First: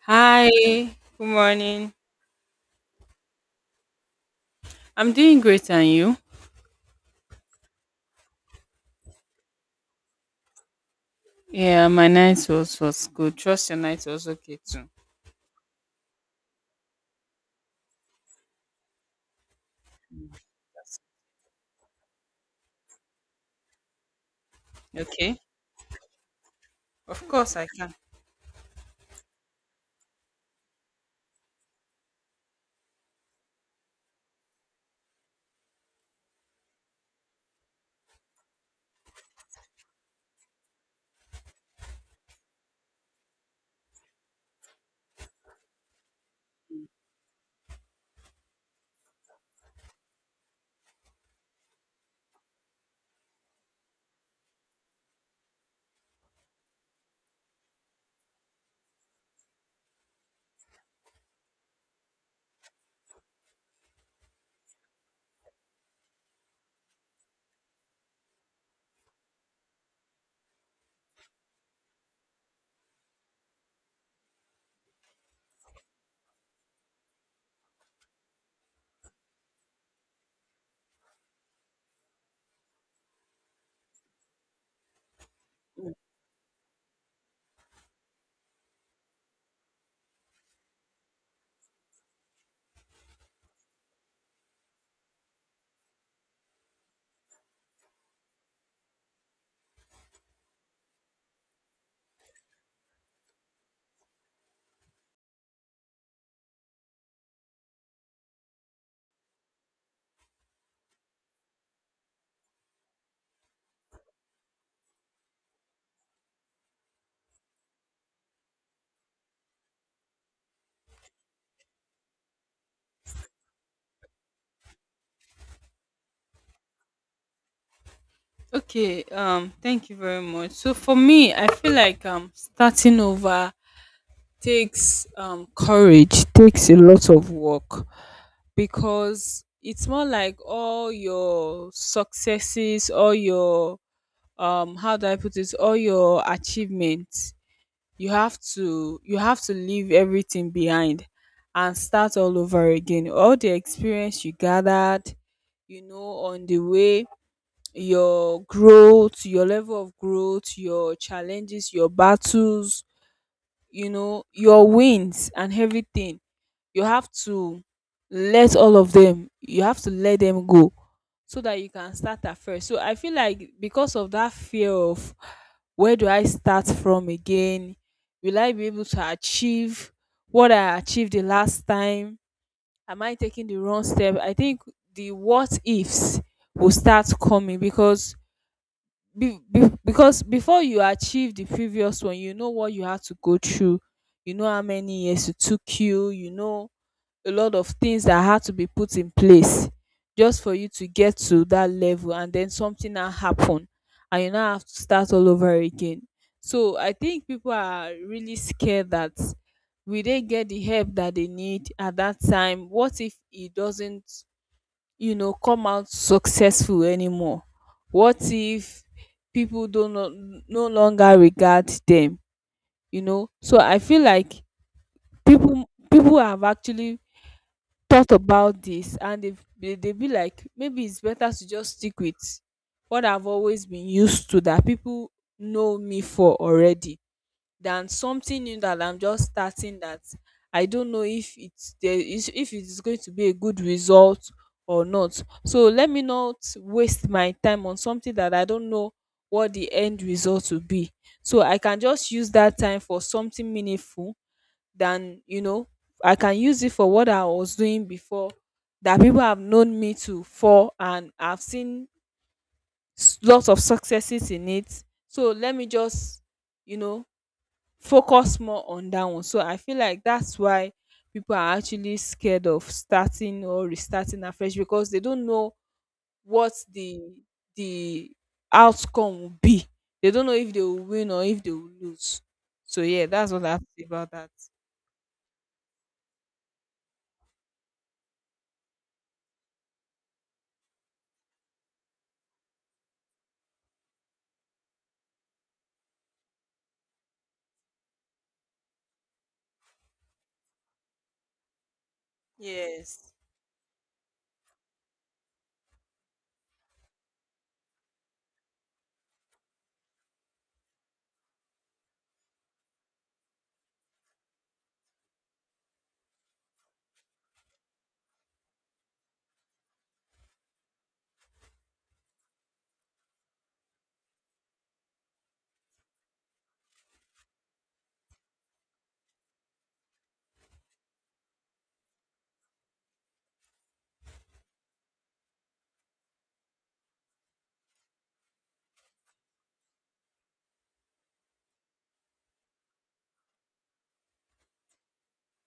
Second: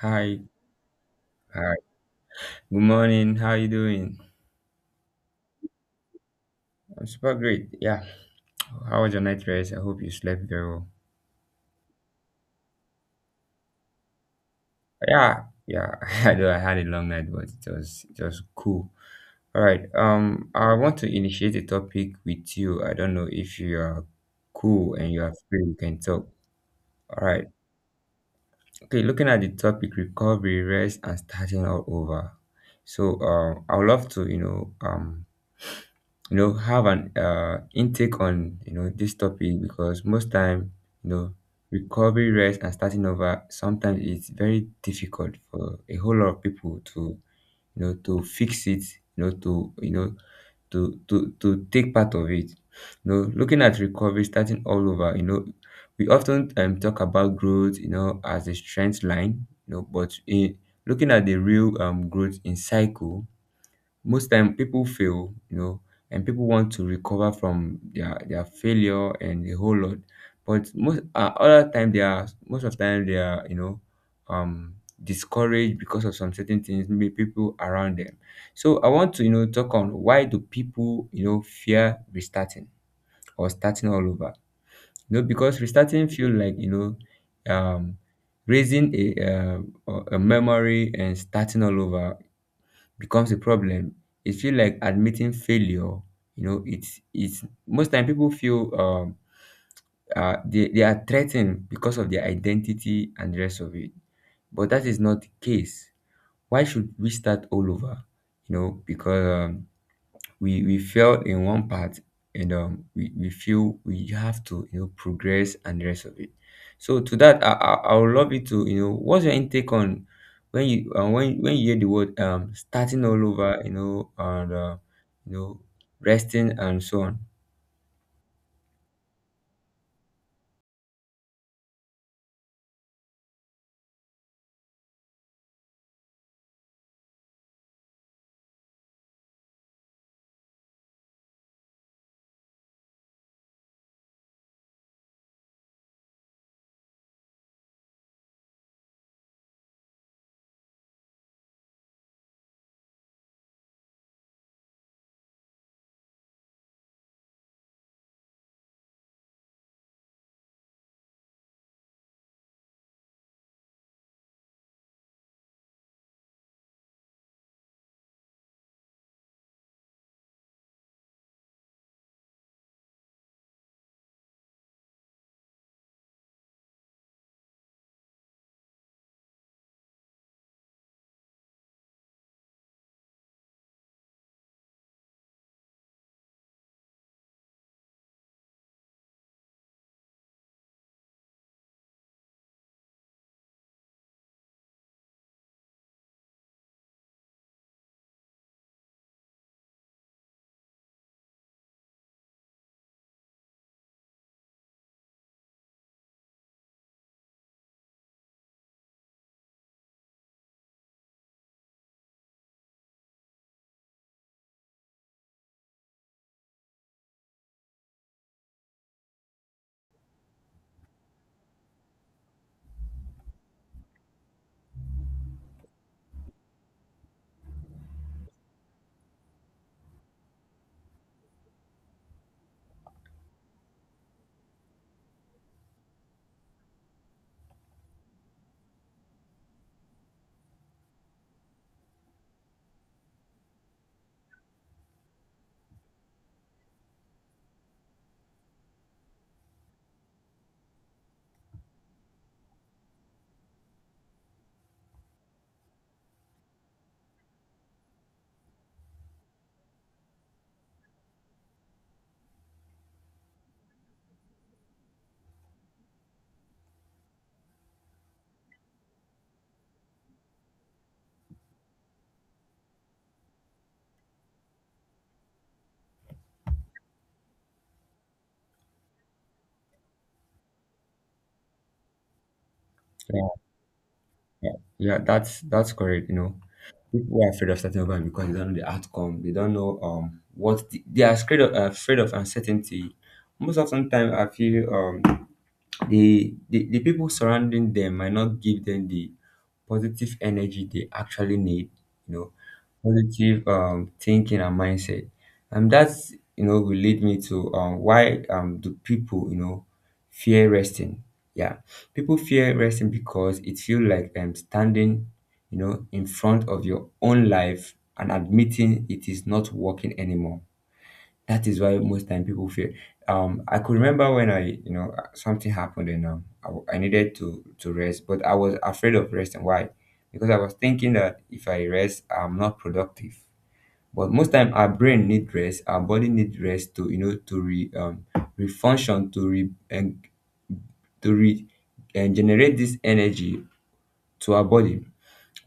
Hi. Hi, good Hi. morning. Good morning. How are you doing? I'm doing great, and you? I'm super great. Yeah. How was your night rest? I hope you slept very well. Yeah, my night was good. Trust your night was okay too. Yeah. Yeah. I know I had a long night, but it was cool. All right. I want to initiate a topic with you. I don't know if you are cool and you are Okay, free, we can talk. All of right. course I can. Okay, looking at the topic recovery, rest and starting all over. So I would love to have an intake on this topic, because most time you know recovery rest and starting over sometimes it's very difficult for a whole lot of people to fix it you know to you know to take part of it, looking at recovery starting all over. We often talk about growth, as a strength line, but in looking at the real growth in cycle, most time people fail, and people want to recover from their failure and the whole lot. But most of the time they are, um discouraged because of some certain things, maybe people around them. So I want to talk on, why do people fear restarting or starting all over? Because restarting feel like, um raising a, a memory, and starting all over becomes a problem. It feel like admitting failure. It's most time people feel they are threatened because of their identity and the rest of it. But that is not the case. Why should we start all over? Because we failed in one part, and we feel we have to progress and the rest of it. So to that, I would love you to what's your intake on, when you when you hear the word starting all over, and you know resting and so on. Okay, thank you very much. So for me, I feel like starting over takes courage, takes a lot of work because it's more like all your successes, all your how do I put it, all your achievements you have to leave everything behind and start all over again, all the experience you gathered, you know, on the way, your growth, your level of growth, your challenges, your battles, you know, your wins and everything. You have to let all of them, you have to let them go so that you can start afresh. So I feel like because of that fear of, where do I start from again? Will I be able to achieve what I achieved the last time? Am I taking the wrong step? I think the what ifs will start coming because because before you achieve the previous one, you know what you had to go through, you know how many years it took you, you know a lot of things that had to be put in place just for you to get to that level, and then something now happen and you now have to start all over again. So I think people are really scared that, will they get the help that they need at that time? What if it doesn't, you know, come out successful anymore? What if people don't no longer regard them? You know, so I feel like people have actually thought about this, and they be like, maybe it's better to just stick with what I've always been used to, that people know me for already, than something new that I'm just starting, that I don't know if it's there is if it is going to be a good result or not. So let me not waste my time on something that I don't know what the end result will be. So I can just use that time for something meaningful than, you know, I can use it for what I was doing before, that people have known me to for, and I've seen lots of successes in it. So let me just, you know, focus more on that one. So I feel like that's why people are actually scared of starting or restarting afresh, because they don't know what the outcome will be. They don't know if they will win or if they will lose. So yeah, Yeah, that's what I have to say about that. yeah, yeah, that's correct. People are afraid of starting over because they don't know the outcome. They don't know, what the, they are scared of, afraid of uncertainty. Most often time I feel the people surrounding them might not give them the positive energy they actually need, you know Yes. positive thinking and mindset. And that's, will lead me to, why do people fear resting. Yeah, people fear resting because it feels like standing, in front of your own life and admitting it is not working anymore. That is why most time people fail. I could remember when I, something happened, and I needed to rest, but I was afraid of resting. Why? Because I was thinking that if I rest, I'm not productive. But most time, our brain need rest, our body need rest to, to re refunction, to re and generate this energy to our body.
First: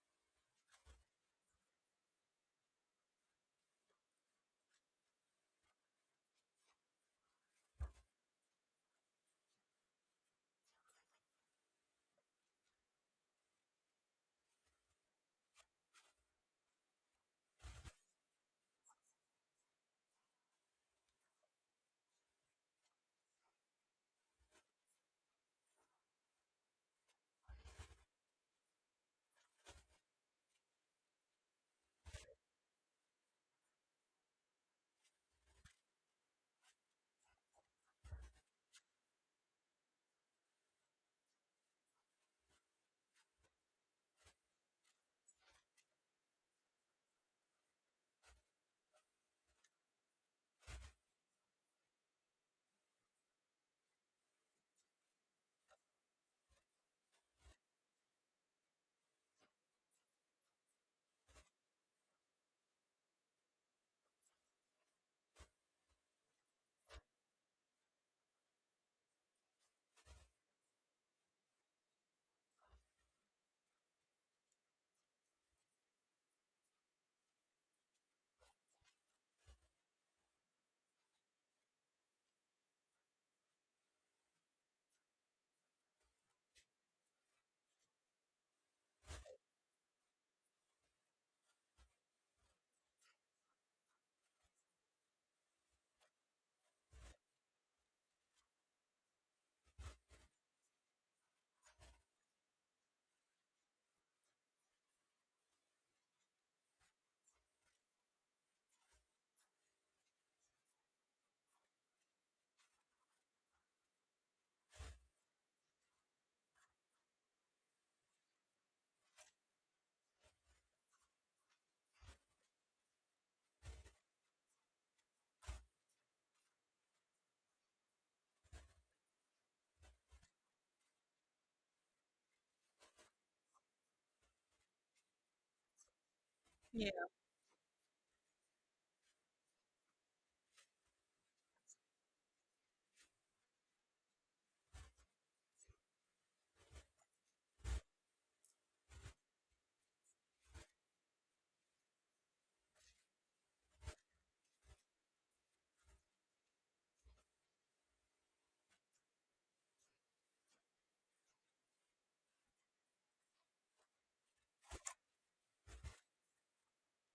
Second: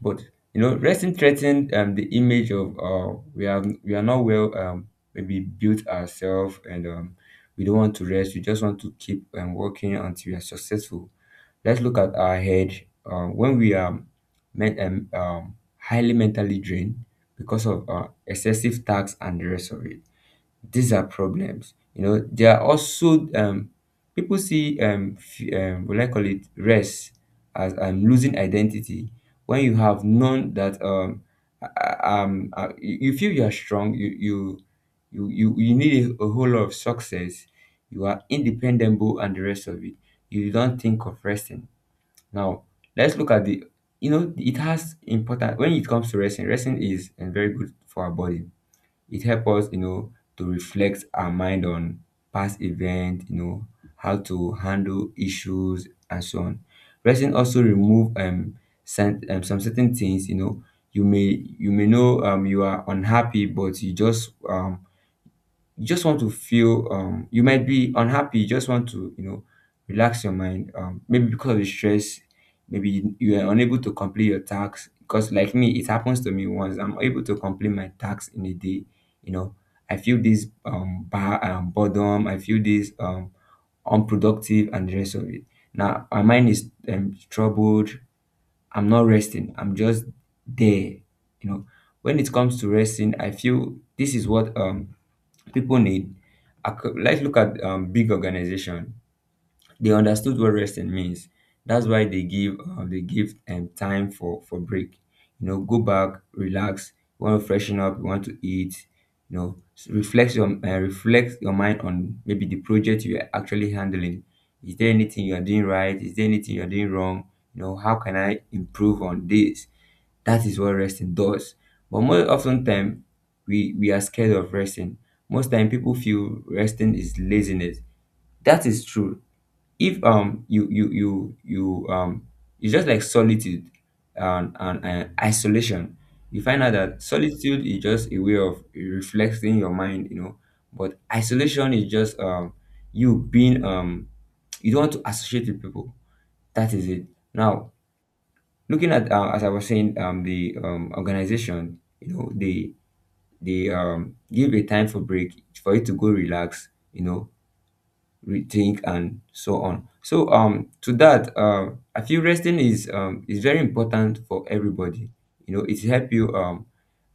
But, resting threatened the image of, we are not well, maybe built ourselves, and we don't want to rest. We just want to keep working until we are successful. Let's look at our head. When we are highly mentally drained because of excessive tax and the rest of it, these are problems. There are also, people see, what I call it rest, as losing identity. When you have known that, you feel you are strong, you need a whole lot of success, you are independable and the rest of it, you don't think of resting. Now let's look at the it has important when it comes to resting. Resting is very good for our body. It helps us, to reflect our mind on past events, how to handle issues and so on. Resting also remove, some certain things, you may know you are unhappy, but you just want to feel you might be unhappy, you just want to relax your mind, maybe because of the stress, maybe you are unable to complete your tax. Because like me, it happens to me. Once I'm able to complete my tax in a day, you know I feel this bar boredom, I feel this, unproductive and the rest of it. Now my mind is troubled, I'm not resting, I'm just there, you know when it comes to resting, I feel this is what people need. Let's look at big organization. They understood what resting means. That's why they give time for break. Go back, relax. You want to freshen up. You want to eat. Reflect your mind on maybe the project you are actually handling. Is there anything you are doing right? Is there anything you are doing wrong? How can I improve on this? That is what resting does. But more often time, we are scared of resting. Most time, people feel resting is laziness. That is true. If you you you you it's just like solitude, and isolation. You find out Yeah. that solitude is just a way of reflecting your mind. But isolation is just you being, you don't want to associate with people. That is it. Now, looking at, as I was saying, the organization, they give a time for break, for you to go relax, rethink and so on. So to that, I feel resting is very important for everybody. It help you, um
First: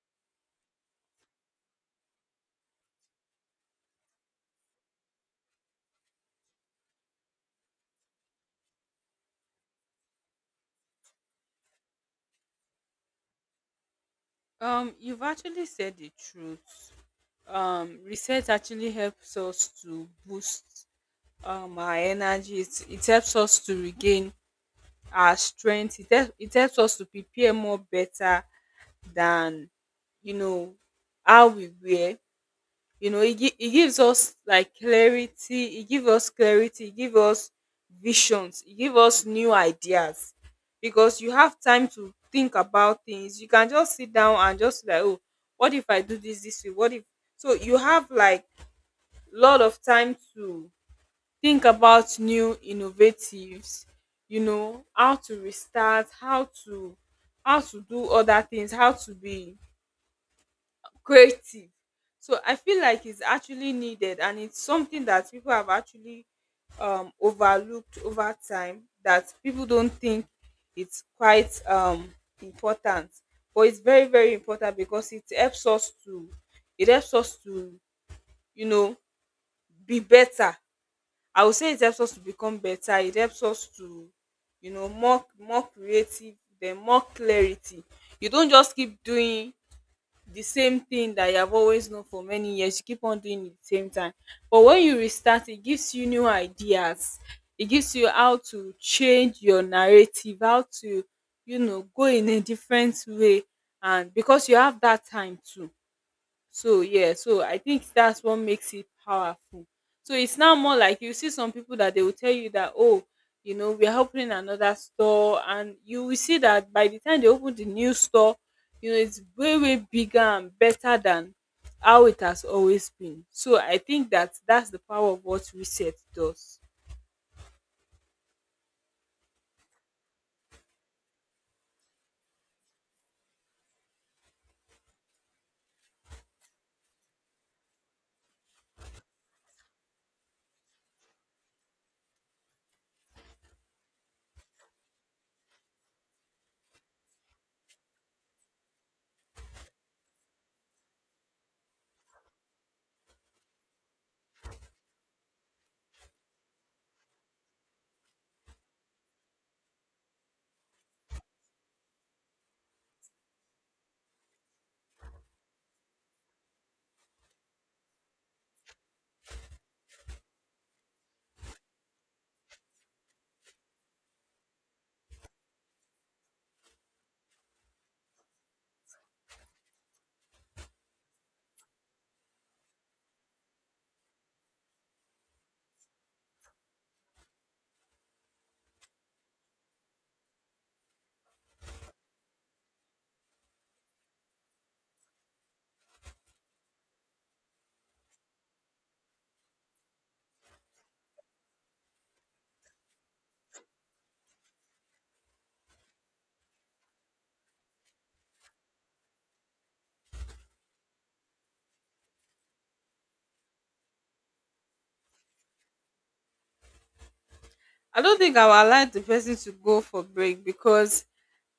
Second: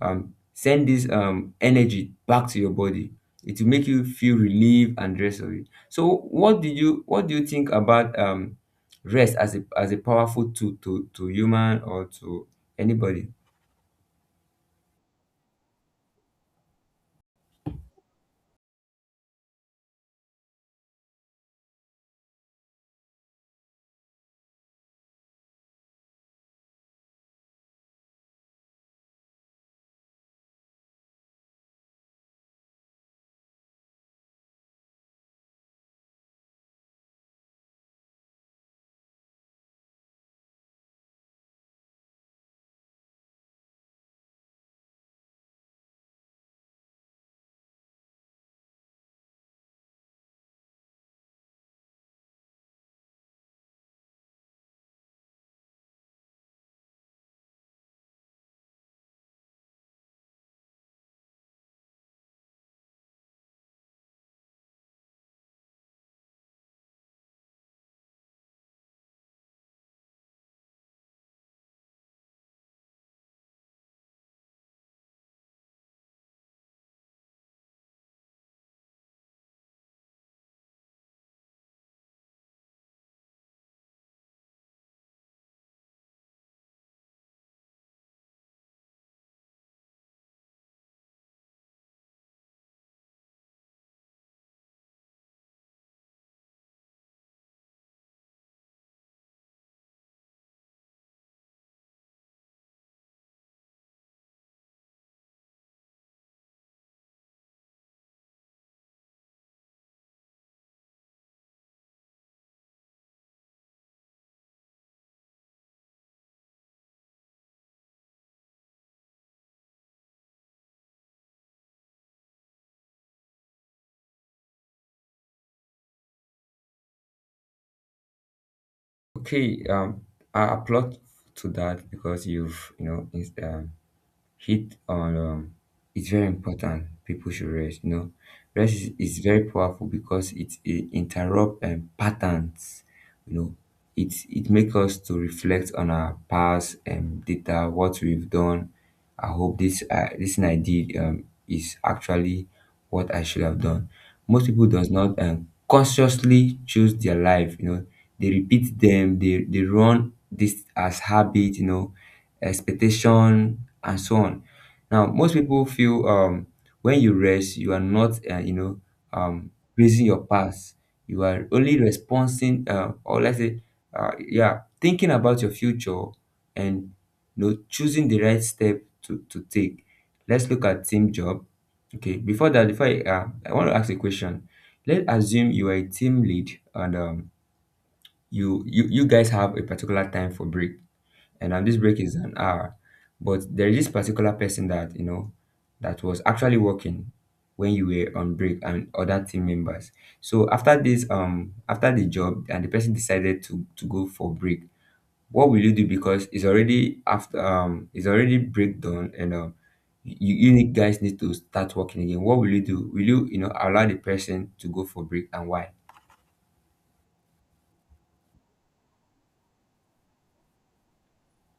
um send this energy back to your body. It will make you feel relieved and rest of it. So what do you think about rest as a powerful tool to human or to anybody? You've actually said the truth. Research actually helps us to boost our energy. It helps us to regain our strength. It helps us to prepare more better than, you know, how we were. You know, it gives us like clarity. It gives us clarity. It gives us visions. It gives us new ideas because you have time to think about things. You can just sit down and just like, oh, what if I do this this way? What if? So you have like lot of time to think about new innovatives, you know, how to restart, how to do other things, how to be creative. So I feel like it's actually needed, and it's something that people have actually overlooked over time, that people don't think it's quite important. But it's very very important because it helps us to, it helps us to you know, be better. I would say it helps us to become better. It helps us to, you know, more more creative, then more clarity. You don't just keep doing the same thing that you have always known for many years. You keep on doing it the same time. But when you restart, it gives you new ideas. It gives you how to change your narrative, how to, you know, go in a different way. And because you have that time too. So yeah, so I think that's what makes it powerful. So it's now more like you see some people that they will tell you that, oh, you know, we're opening another store, and you will see that by the time they open the new store, you know, it's way way bigger and better than how it has always been. So I think that that's the power of what reset does. Okay. I applaud to that, because you've, is hit on, it's very important people should rest. Rest is very powerful because it interrupt patterns. you know it makes us to reflect on our past, data, what we've done. I hope this, this thing I did, is actually what I should have done. Most people does not, consciously choose their life. They repeat them, they run this as habit, expectation, and so on. Now, most people feel, when you rest, you are not, praising your past. You are only responding, or let's say, yeah, thinking about your future, and, choosing the right step to take. Let's look at team job. Okay, before that, before I want to ask a question. Let's assume you are a team lead, and you guys have a particular time for break, and this break is an hour. But there is this particular person that you know that was actually working when you were on break and other team members. So after this, after the job, and the person decided to go for break. What will you do? Because it's already after, it's already break done, and guys need to start working again. What will you do? Will you you know allow the person to go for break, and why? I don't think I will allow the person to go for break because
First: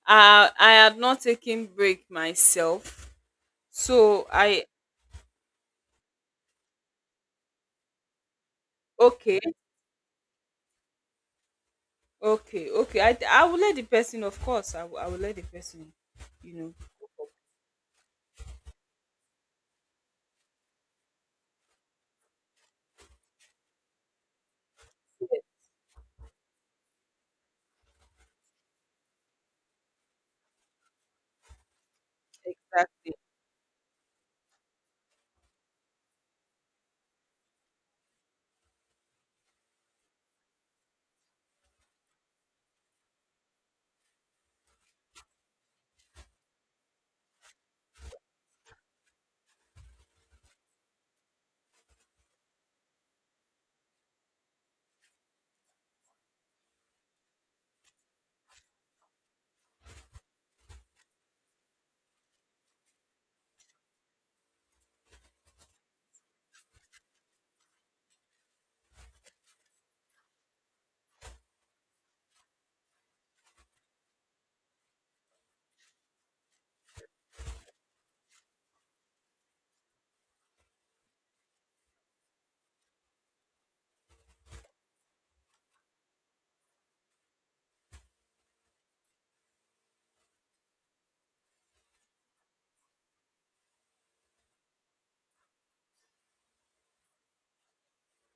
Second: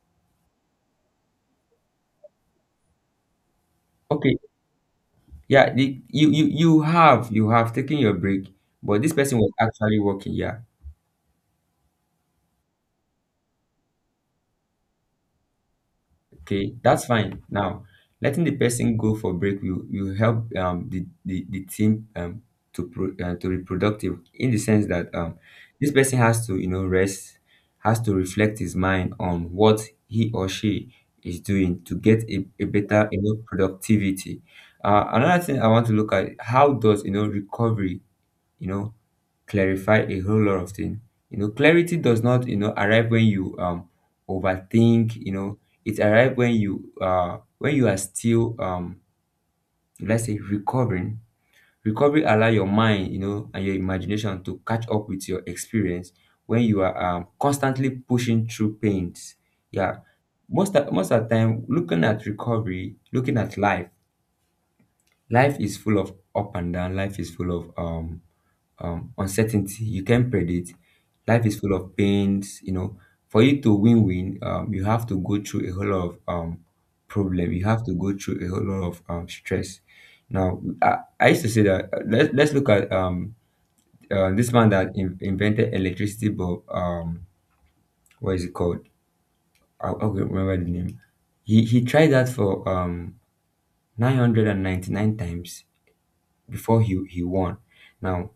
I had not taken break myself. So Okay, I— yeah, the, you you have taken your break, but this person Okay. was actually working. Yeah. Okay, I will let the person, of course. I will let the person, you Okay, know. that's fine. Now, letting the person go for break will help, the team, to be productive, in the sense that Yes, this person has to rest, has to reflect his mind on what he or she is doing, to get a better exactly. Productivity. Another thing I want to look at: how does recovery you know clarify a whole lot of things. Clarity does not, arrive when you overthink, it arrives when you are still, let's say, recovering. Recovery allow your mind, and your imagination to catch up with your experience when you are constantly pushing through pains. Yeah. Most of the time, looking at recovery, looking at life, life is full of up and down. Life is full of uncertainty. You can't predict. Life is full of pains. You know, for you to win-win, you have to go through a whole lot of problem. You have to go through a whole lot of stress. Now, I used to say that let's look at this man that invented electricity bulb. What is it called? I can't remember the name. He tried that for 999 times before he won. Now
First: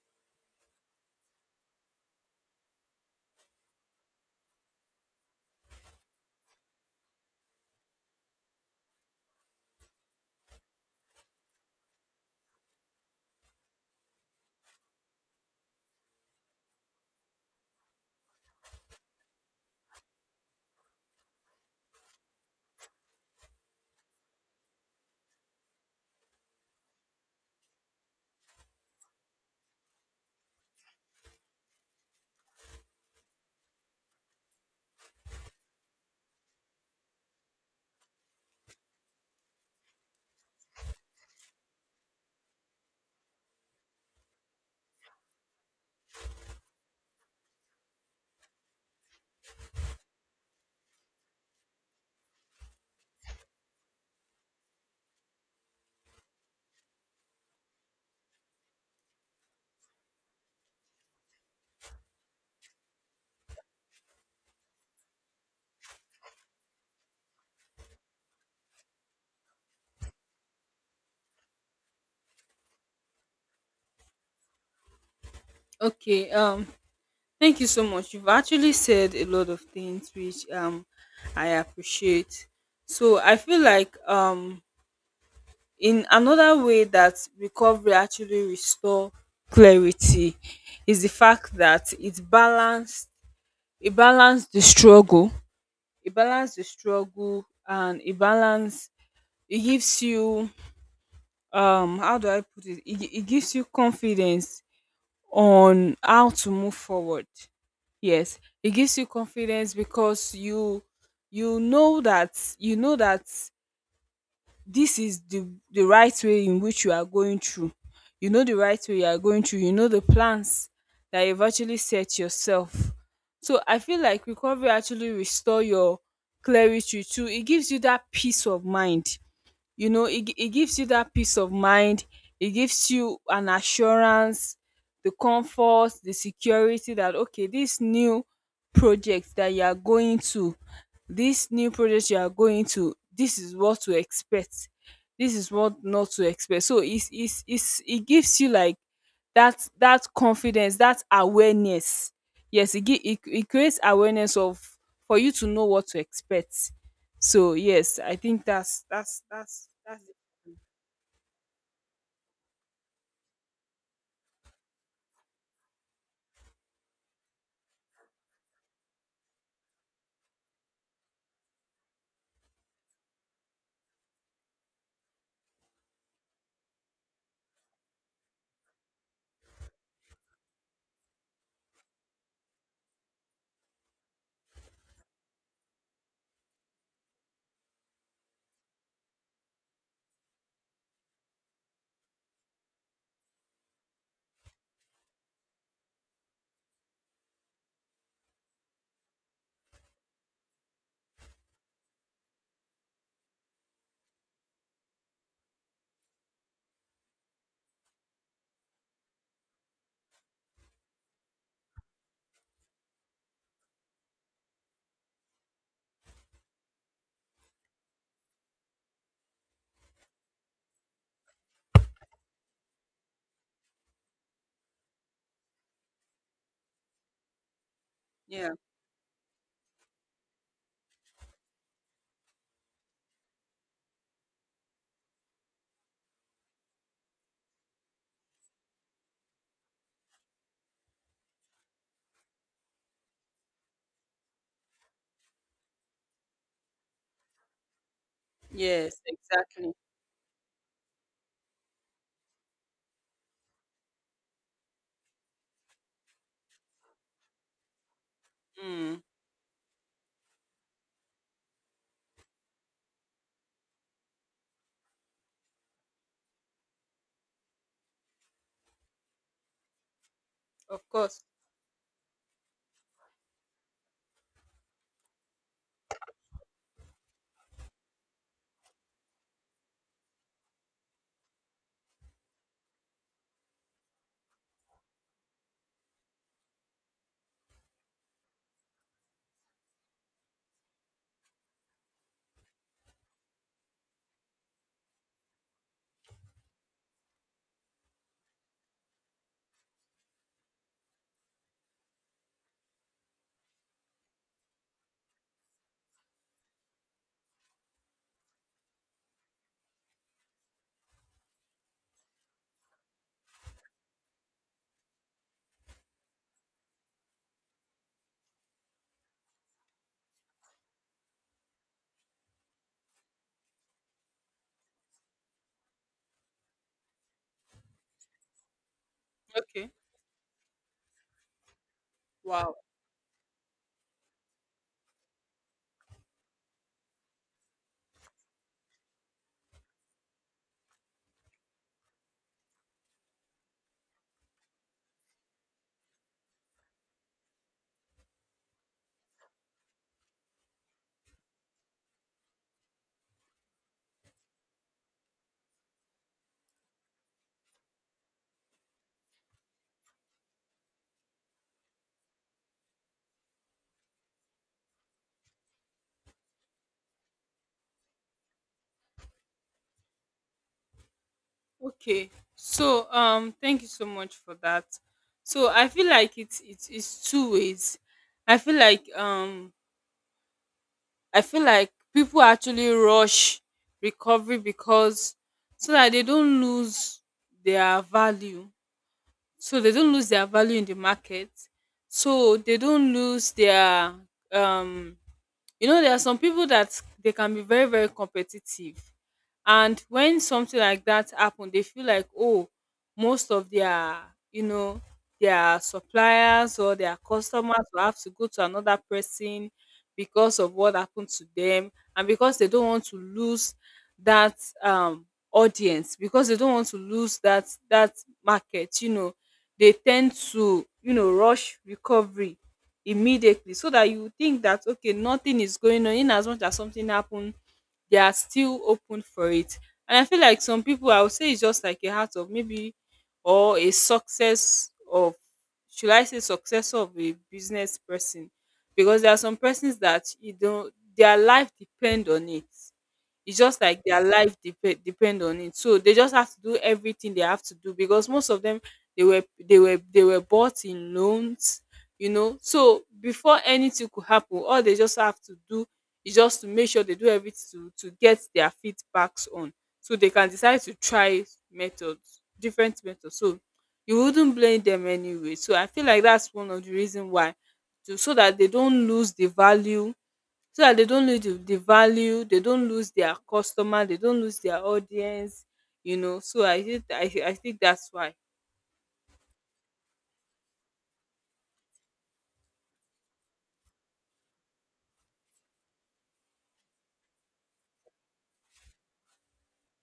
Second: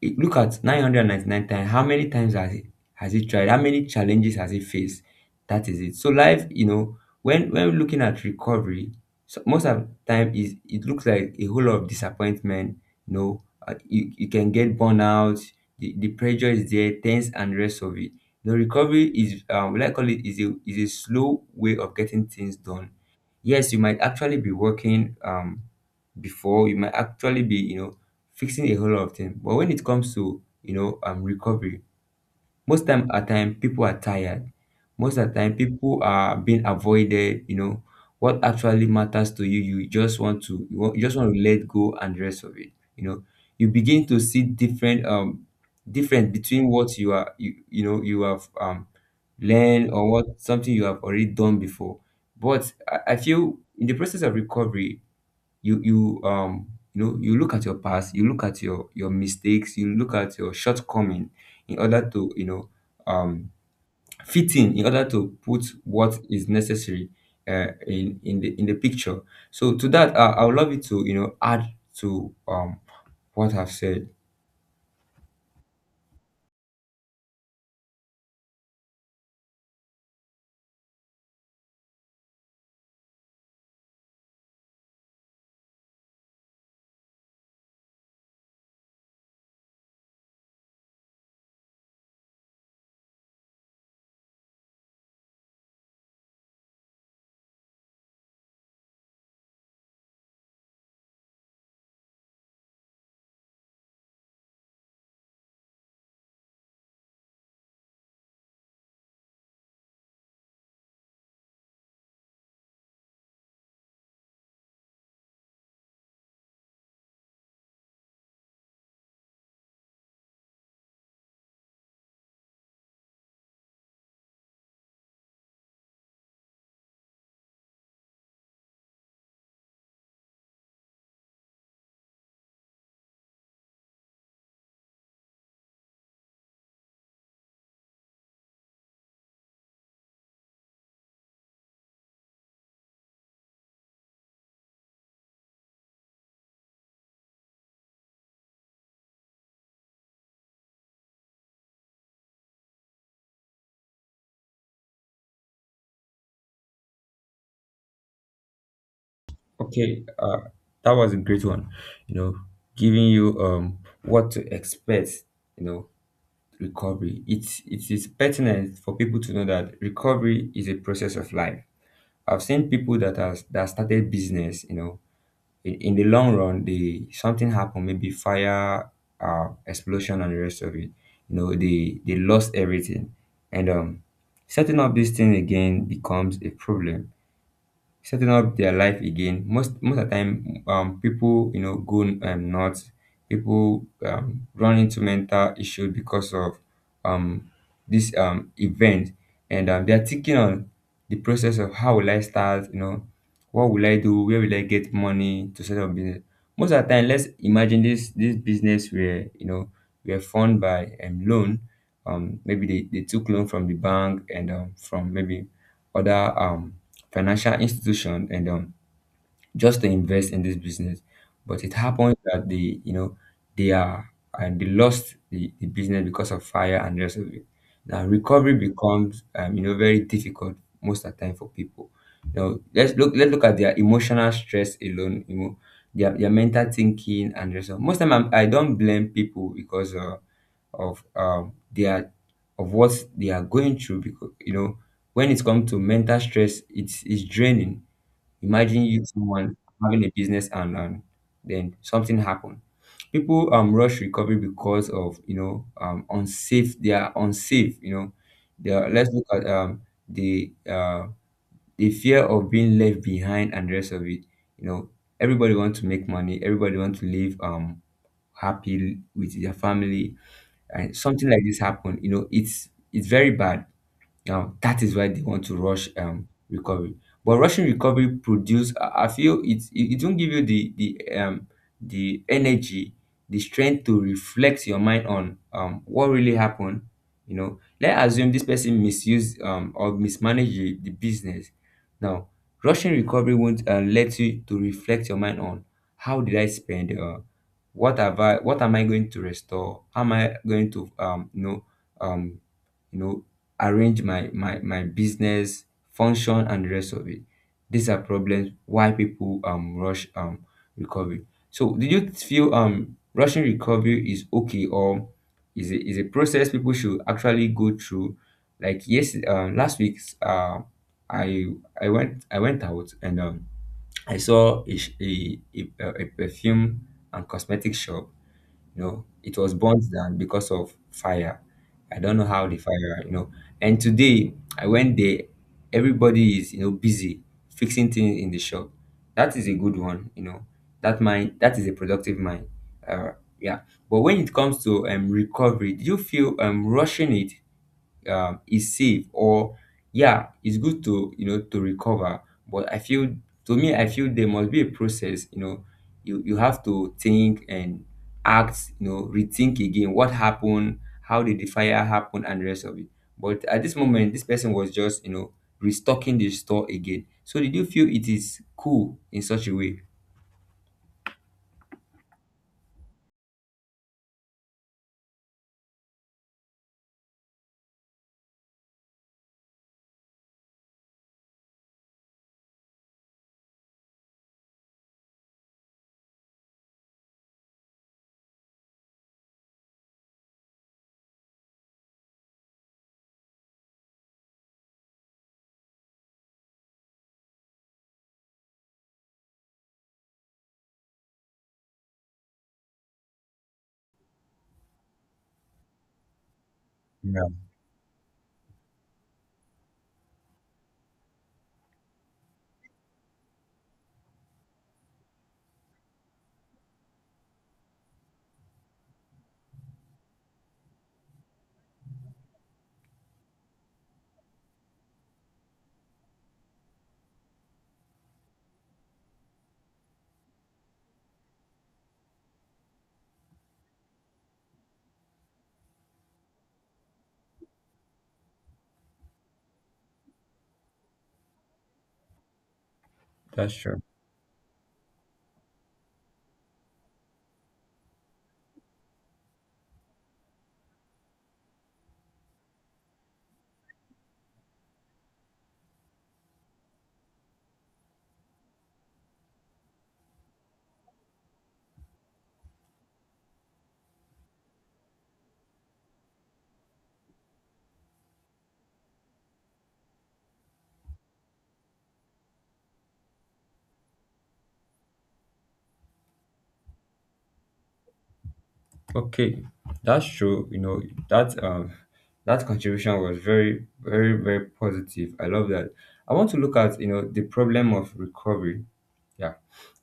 look at 999 times, how many times has he tried, how many challenges has he faced? That is it. So life, you know, when looking at recovery, so most of the time is it looks like a whole lot of disappointment. You know, you, you can get burnout. The pressure is there, tense and rest of it. The recovery is like I call it, is a slow way of getting things done. Yes, you might actually be working before. You might actually be, you know, fixing a whole lot of things, but when it comes to, you know, recovery, most time, at time, people are tired. Most of the time people are being avoided. You know, what actually matters to you, you just want to you just want to let go and the rest of it. You know, you begin to see different different between what you are, you know, you have learned or what, something you have already done before. But I feel in the process of recovery, you you know, you look at your past, you look at your mistakes, you look at your shortcoming in order to, you know, um fit in order to put what is necessary, in in the picture. So to that, I would love you to, you know, add to what I've said. Okay. Thank you so much. You've actually said a lot of things which I appreciate. So I feel like in another way that recovery actually restore clarity is the fact that it balanced the struggle. It balance the struggle and it balance It gives you how do I put it it gives you confidence on how to move forward. Yes, it gives you confidence because you know that, you know that this is the right way in which you are going through, you know, the right way you are going through, you know, the plans that you've actually set yourself. So I feel like recovery actually restore your clarity too. It gives you that peace of mind. You know, it gives you that peace of mind. It gives you an assurance, the comfort, the security that okay, project that you are going to this new project you are going to, this is what to expect, this is what not to expect. So it's it gives you like that that confidence, that awareness. Yes, it creates awareness of, for you to know what to expect. So yes, I think that's Okay. it. That was a great one, you know, giving you what to expect, you know. Recovery, it is pertinent for people to know that recovery is a process of life. I've seen people that has that started business, you know, in the long run, they, something happened, maybe fire, explosion, and the rest of it. You know, they lost everything, and setting up this thing again becomes a problem, setting up their life again. Most of the time, people, you know, go nuts. People run into mental issues because of um, this event, and they are thinking on the process of how will I start. You know, what will I do? Where will I get money to set up business? Most of the time, let's imagine this business, where, you know, were funded by loan. Maybe they took loan from the bank, and from maybe other financial institutions and endowed, just to invest in this business. But it happened that they, you know, they are, and they lost the business because of fire and the rest of it. Now Yeah. recovery becomes you know, very difficult most of the time for people. You know, let's look at their emotional stress alone, you know, their mental thinking and the rest of, most time I don't blame people because of their, of what they are going through, because you know, when it comes to mental stress, it's draining. Imagine Yes, you, someone exactly. having a business, and then something happened. People rush recovery because of, you know, unsafe. They are unsafe. You know, they are, Mm, let's look at the uh the fear of being left behind and the rest of it. You know, everybody wants to make money. Everybody wants to live happy with their family. of And course. something like this happened. You know, it's very bad. Now that is why they want to rush recovery. But rushing recovery produce, I feel it won't give you the the energy, the strength to reflect your mind on what really happened. You know, let's assume this person misuse or mismanage the business. Now, rushing recovery won't let you to reflect your mind on how did I spend, what am I going to restore? How am I going to, you know, um you know arrange my business function and the rest of it. These are problems why people rush recovery. So do you feel rushing recovery is okay, or is a, is a process people should actually go through? Like, yes, last week, i I went out, and I saw a a perfume and cosmetic shop. You know, it was Okay. burnt down because of fire. I don't know how the Wow. fire, you know. And today I went there, everybody is, you know, busy fixing things in the shop. That is a good one, you know. That mind, that is a productive mind. uh, yeah. But when it comes to recovery, do you feel rushing it is safe? Or, yeah, it's good to, you know, to recover, but I feel, to me I feel there must be a process. You know, you have to think and act, you know, rethink again, what happened, how did the fire happen and the rest of it. But at this moment this person was just, you know, restocking the store again. So did you feel it is cool in such a way? Okay. So thank you so much for that. So I feel like it's it's two ways. I feel like um I feel like people actually rush recovery because, so that they don't lose their value. So they don't lose their value in the market. So they don't lose their um you know, there are some people that they can be very very competitive, and when something like that happen they feel like, oh, most of their, you know, their suppliers or their Yeah, customers will have to go to another person because of what happened to them. And because they don't want to lose that um audience, because they don't want to lose that that market, you know, they tend to, you know, rush recovery immediately, so that you think that okay, nothing is going on, in as much as something happened, they are still open for it. And I feel like some people, I would say it's just like a heart of maybe, or a success of, should I say success of a business person, because there are some persons that, you don't, their life depend on it. It's that's just true. like their life dep- depend on it, so they just have to do everything they have to do, because most of them, they were they were bought in loans, you know. So before anything could happen, all they just have to do is just to make sure they do everything to get their feedbacks on, so they can decide to try methods, different methods. So you wouldn't blame them anyway. So I feel like that's one of the reason why, to so that they don't lose the value, so that they don't lose the value, they don't lose their customer, they don't lose their audience. You know, so I think that's why. Okay, that's true. You know that that contribution was very very very positive. I love that. I want to look at, you know, the problem of recovery. Yeah,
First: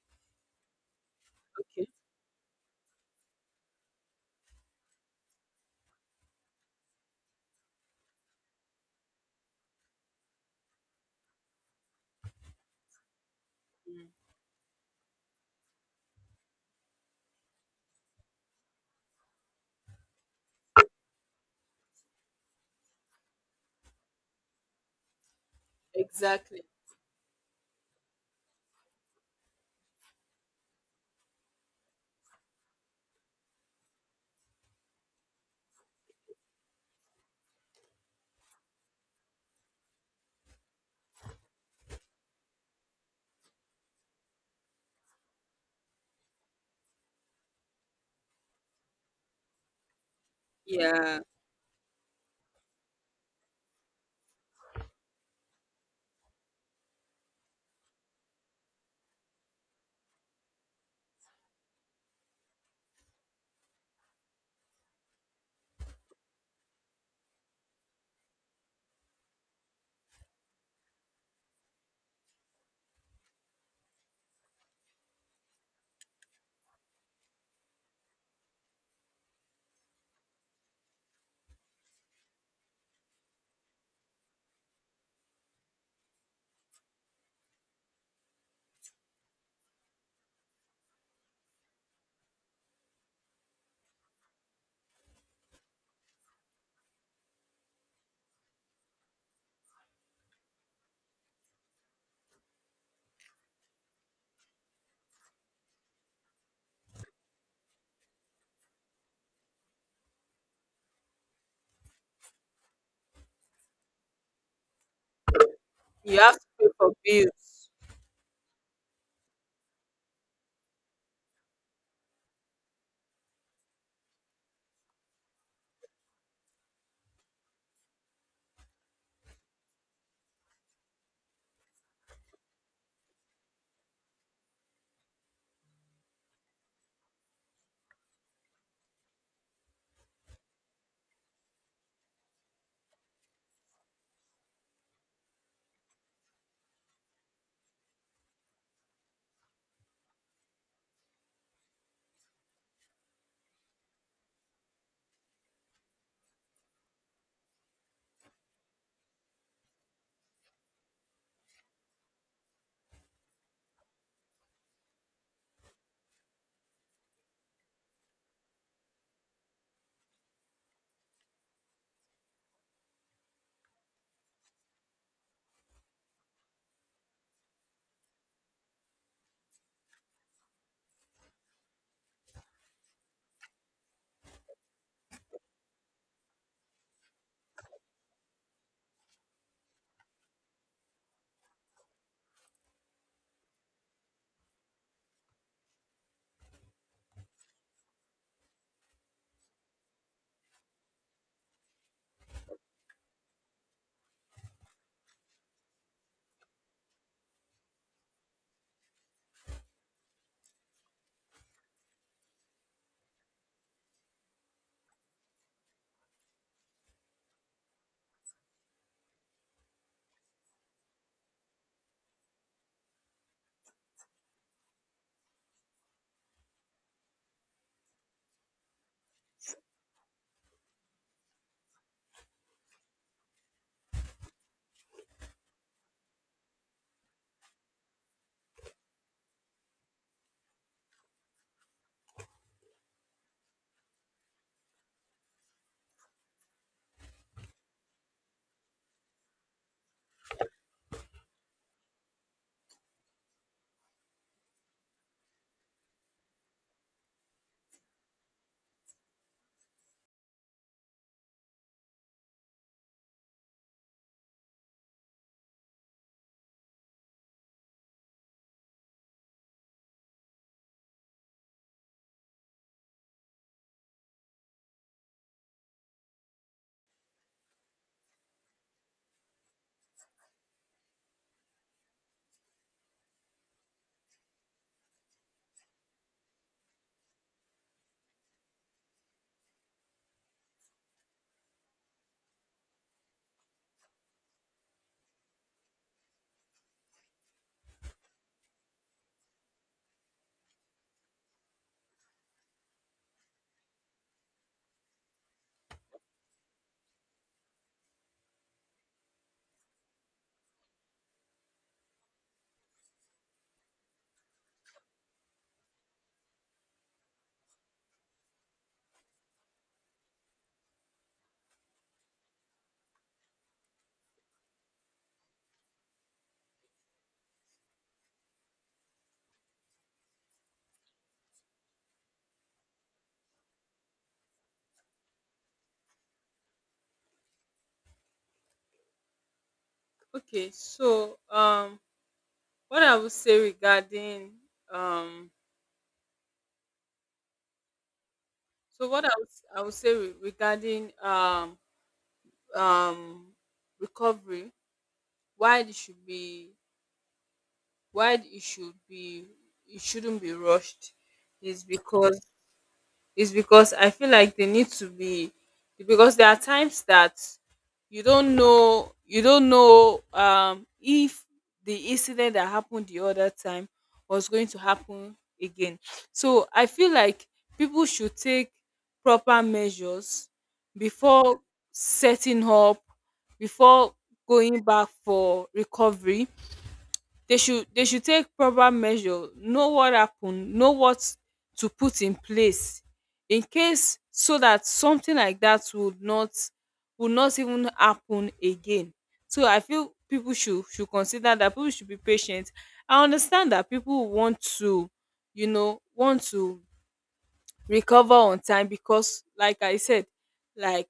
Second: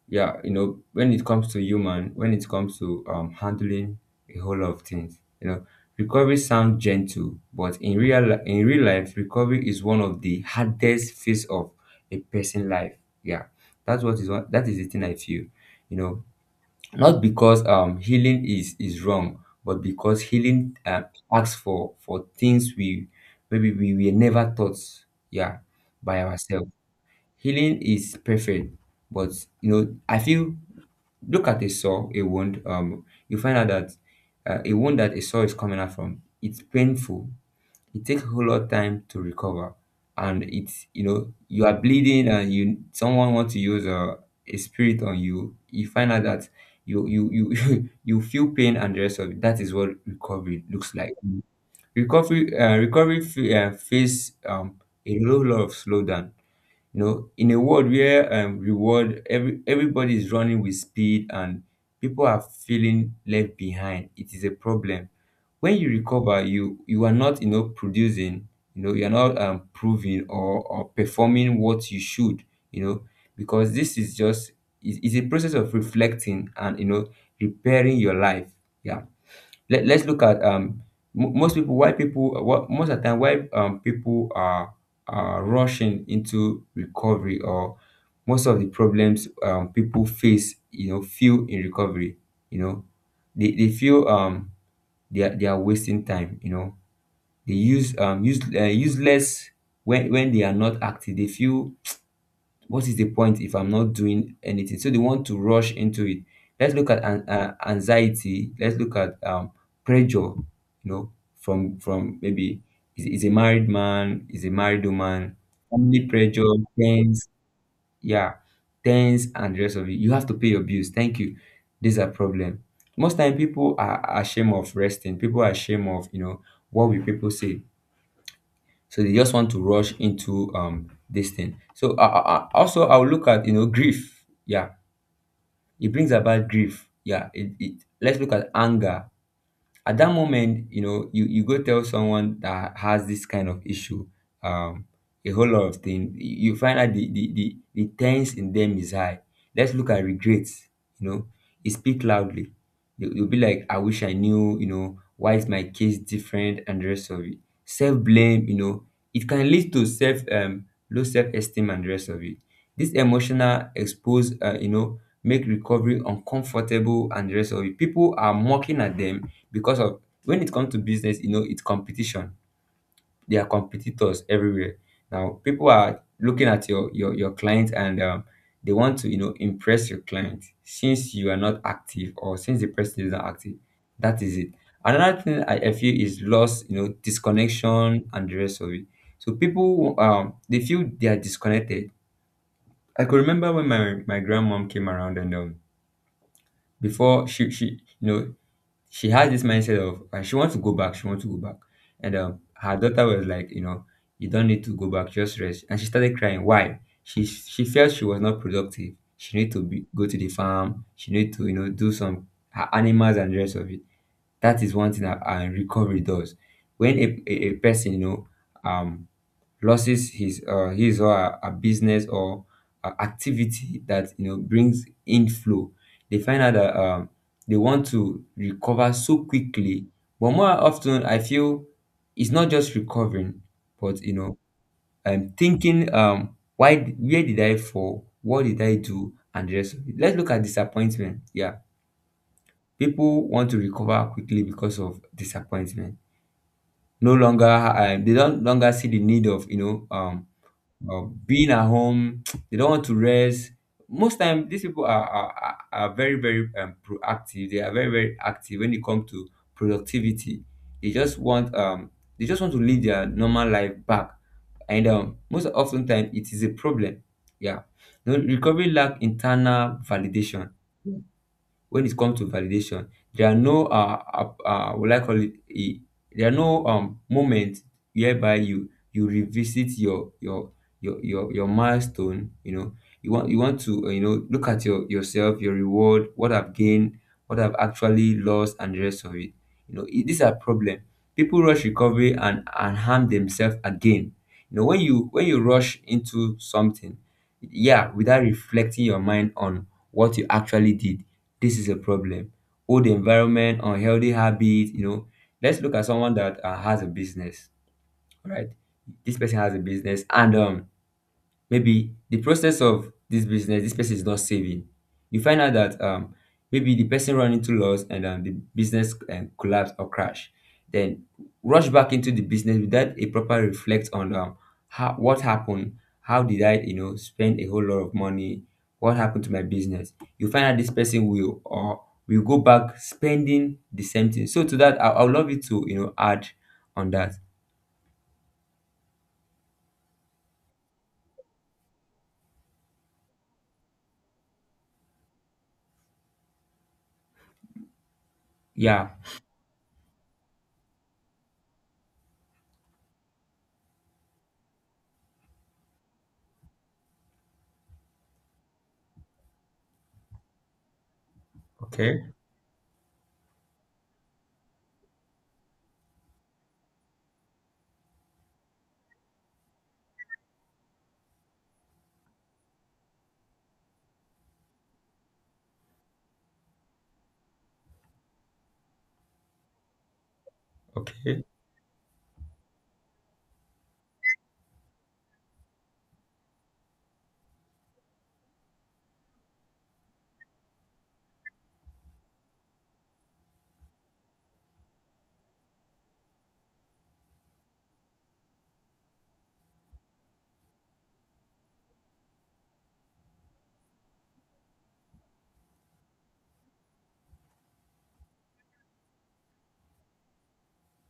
yeah. You know, when it comes to Okay. human, when it comes to handling a whole lot of things. You know, recovery sounds gentle, but in real in real life, recovery is one of the hardest phase of a person life. Yeah, that is the thing I feel. You know, not because healing is wrong, but because healing, asks for things we, maybe we were never taught. Yeah, by Exactly. ourselves. Healing is perfect, but, you know, I feel, look at a saw, a wound, you find out that, a wound that a saw is coming out from, it's painful. It takes a whole lot of time to recover, and it's, you know, you are bleeding, and you, someone wants to use a spirit on you, you find out that you you feel pain and the rest of it. That is what recovery looks like. Yeah, Recovery, face a whole lot of slowdown. You know, in a world where, reward, everybody is running with speed, and people are feeling left behind, it is a problem. When you recover, you are not, you know, producing. You know, you are not, proving or performing what you should, you know, because this is just, is a process of reflecting and, you know, repairing your life. Yeah. Let's look at mo most people, why people, what most of the time, why people are rushing into recovery, or most of the problems people face, you know, feel in recovery. You know, they feel they are wasting time. You know, they use useless when they are not active. They feel, what is the point if I'm not doing anything? So they want to rush into it. Let's look at anxiety, let's look at pressure. You know, from maybe is a married man, is a married woman, family you have to pressure, pay for tense. bills. Yeah, tense and the rest of it, you have to pay your bills. Thank you. These are problem. Most time people are ashamed of resting, people are ashamed of, you know, what will people say. So they just want to rush into this thing. So also I'll look at, you know, grief. Yeah, it brings about grief. Yeah, it let's look at anger. At that moment, you know, you go tell someone that has this kind of issue, um a whole lot of things, you find out the tense in them is high. Let's look at regrets. You know, it speak loudly. You, you'll be like, I wish I knew, you know, why is my case different and the rest of it. Self-blame, you know, it can lead to self, low self-esteem and the rest of it. This emotional expose, you know, make recovery uncomfortable and the rest of it. People are mocking at Them, because of when it comes to business, you know, it's competition. There are competitors everywhere. Now people are looking at your client, and they want to you know impress your client, since you are not active, or since the person is not active. That is it. Another thing I feel is loss, you know, disconnection and the rest of it. So people they feel they are disconnected. I could remember when my grandmom came around, and before she you know, she has this mindset of, and she wants to go back, she wants to go back. And her daughter was like, you know, you don't need to go back, just rest. And she started crying. Why? She felt she was not productive, she need to be, go to the farm, she need to you know do some her animals and the rest of it. That is one thing that recovery does. When a person, you know, um losses his or her business, or a activity that you know brings in flow, they find out that they want to recover so quickly. But more often I feel it's not just recovering, but you know, I'm thinking why, where did I fall, what did I do and the rest of it. Let's look at disappointment, yeah. People want to recover quickly because of disappointment. No longer they don't longer see the need of you know being at home. They don't want to rest. Most time these people are very very proactive, they are very very active when it comes to productivity. They just want they just want to live their normal life back. And most often time it is a problem. Yeah. You know, recovery lack internal validation. When it comes to validation, there are no will I call it there are no moments whereby you revisit your milestone, you know. You want to you know look at yourself your reward, what I've gained, what I've actually lost and the rest of it. You know these are problem. People rush recovery and harm themselves again. You know, when you rush into something, yeah, without reflecting your mind on what you actually did, this is a problem. Old environment, unhealthy habits, you know. Let's look at someone that has a business, right? This person has a business, and maybe the process of this business, this person is not saving. You find out that maybe the person run into loss, and the business collapse or crash. Then rush back into the business without a proper reflect on how, what happened, how did I you know spend a whole lot of money, what happened to my business. You find out this person will, or will go back spending the same thing. So to that, I would love you to you know add on that. Okay, so what I would say regarding um, Yeah, so what I would say regarding um recovery, why it should be, why it should be it shouldn't be rushed, is okay, because, I feel like they need to be, because there are times that you don't know if the incident that happened the other time was going to happen again. So I feel like people should take proper measures okay. before setting up, before going back for recovery. They should, they should take proper measure, know what happen, know what to put in place in case, so that something like that would not, would not even happen again. So I feel people should consider that, people should be patient. I understand that people want to, you know, want to recover on time, because like I said, like,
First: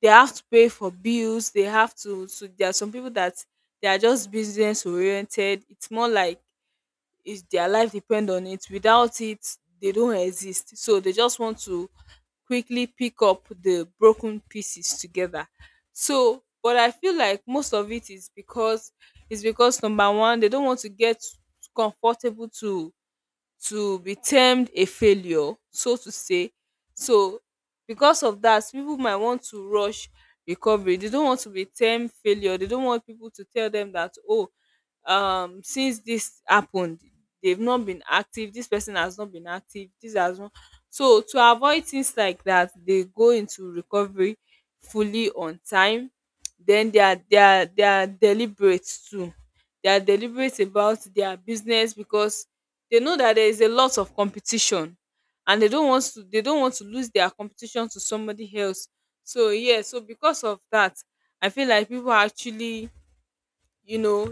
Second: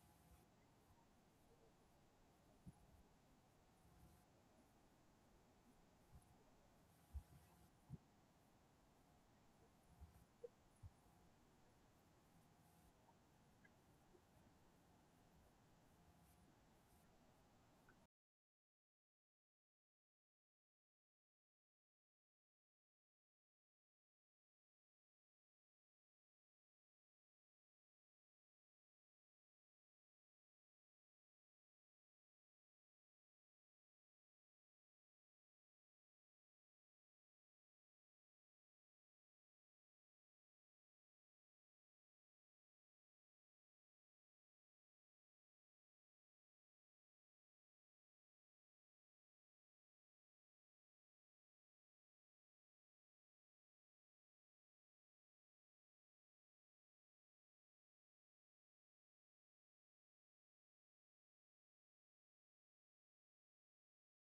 they have to pay for bills, they have to. So there are some people that they are just business oriented. It's more like is their life depend on it, without it they don't exist. So they just want to quickly pick up the broken pieces together. So but I feel like most of it is because, is because number one, they don't want to get comfortable to be termed a failure, so to say. So because of that, people might want to rush recovery. They don't want to be termed failure, they don't want people to tell them that oh, since this happened they've not been active, this person has not been active, this has not. So to avoid things like that, they go into recovery fully on time. Then they are they are deliberate too, they are deliberate about their business because they know that there is a lot of competition, and they don't want to, they don't want to lose their competition to somebody else. So yeah, so because of that, I feel like people are actually, you know,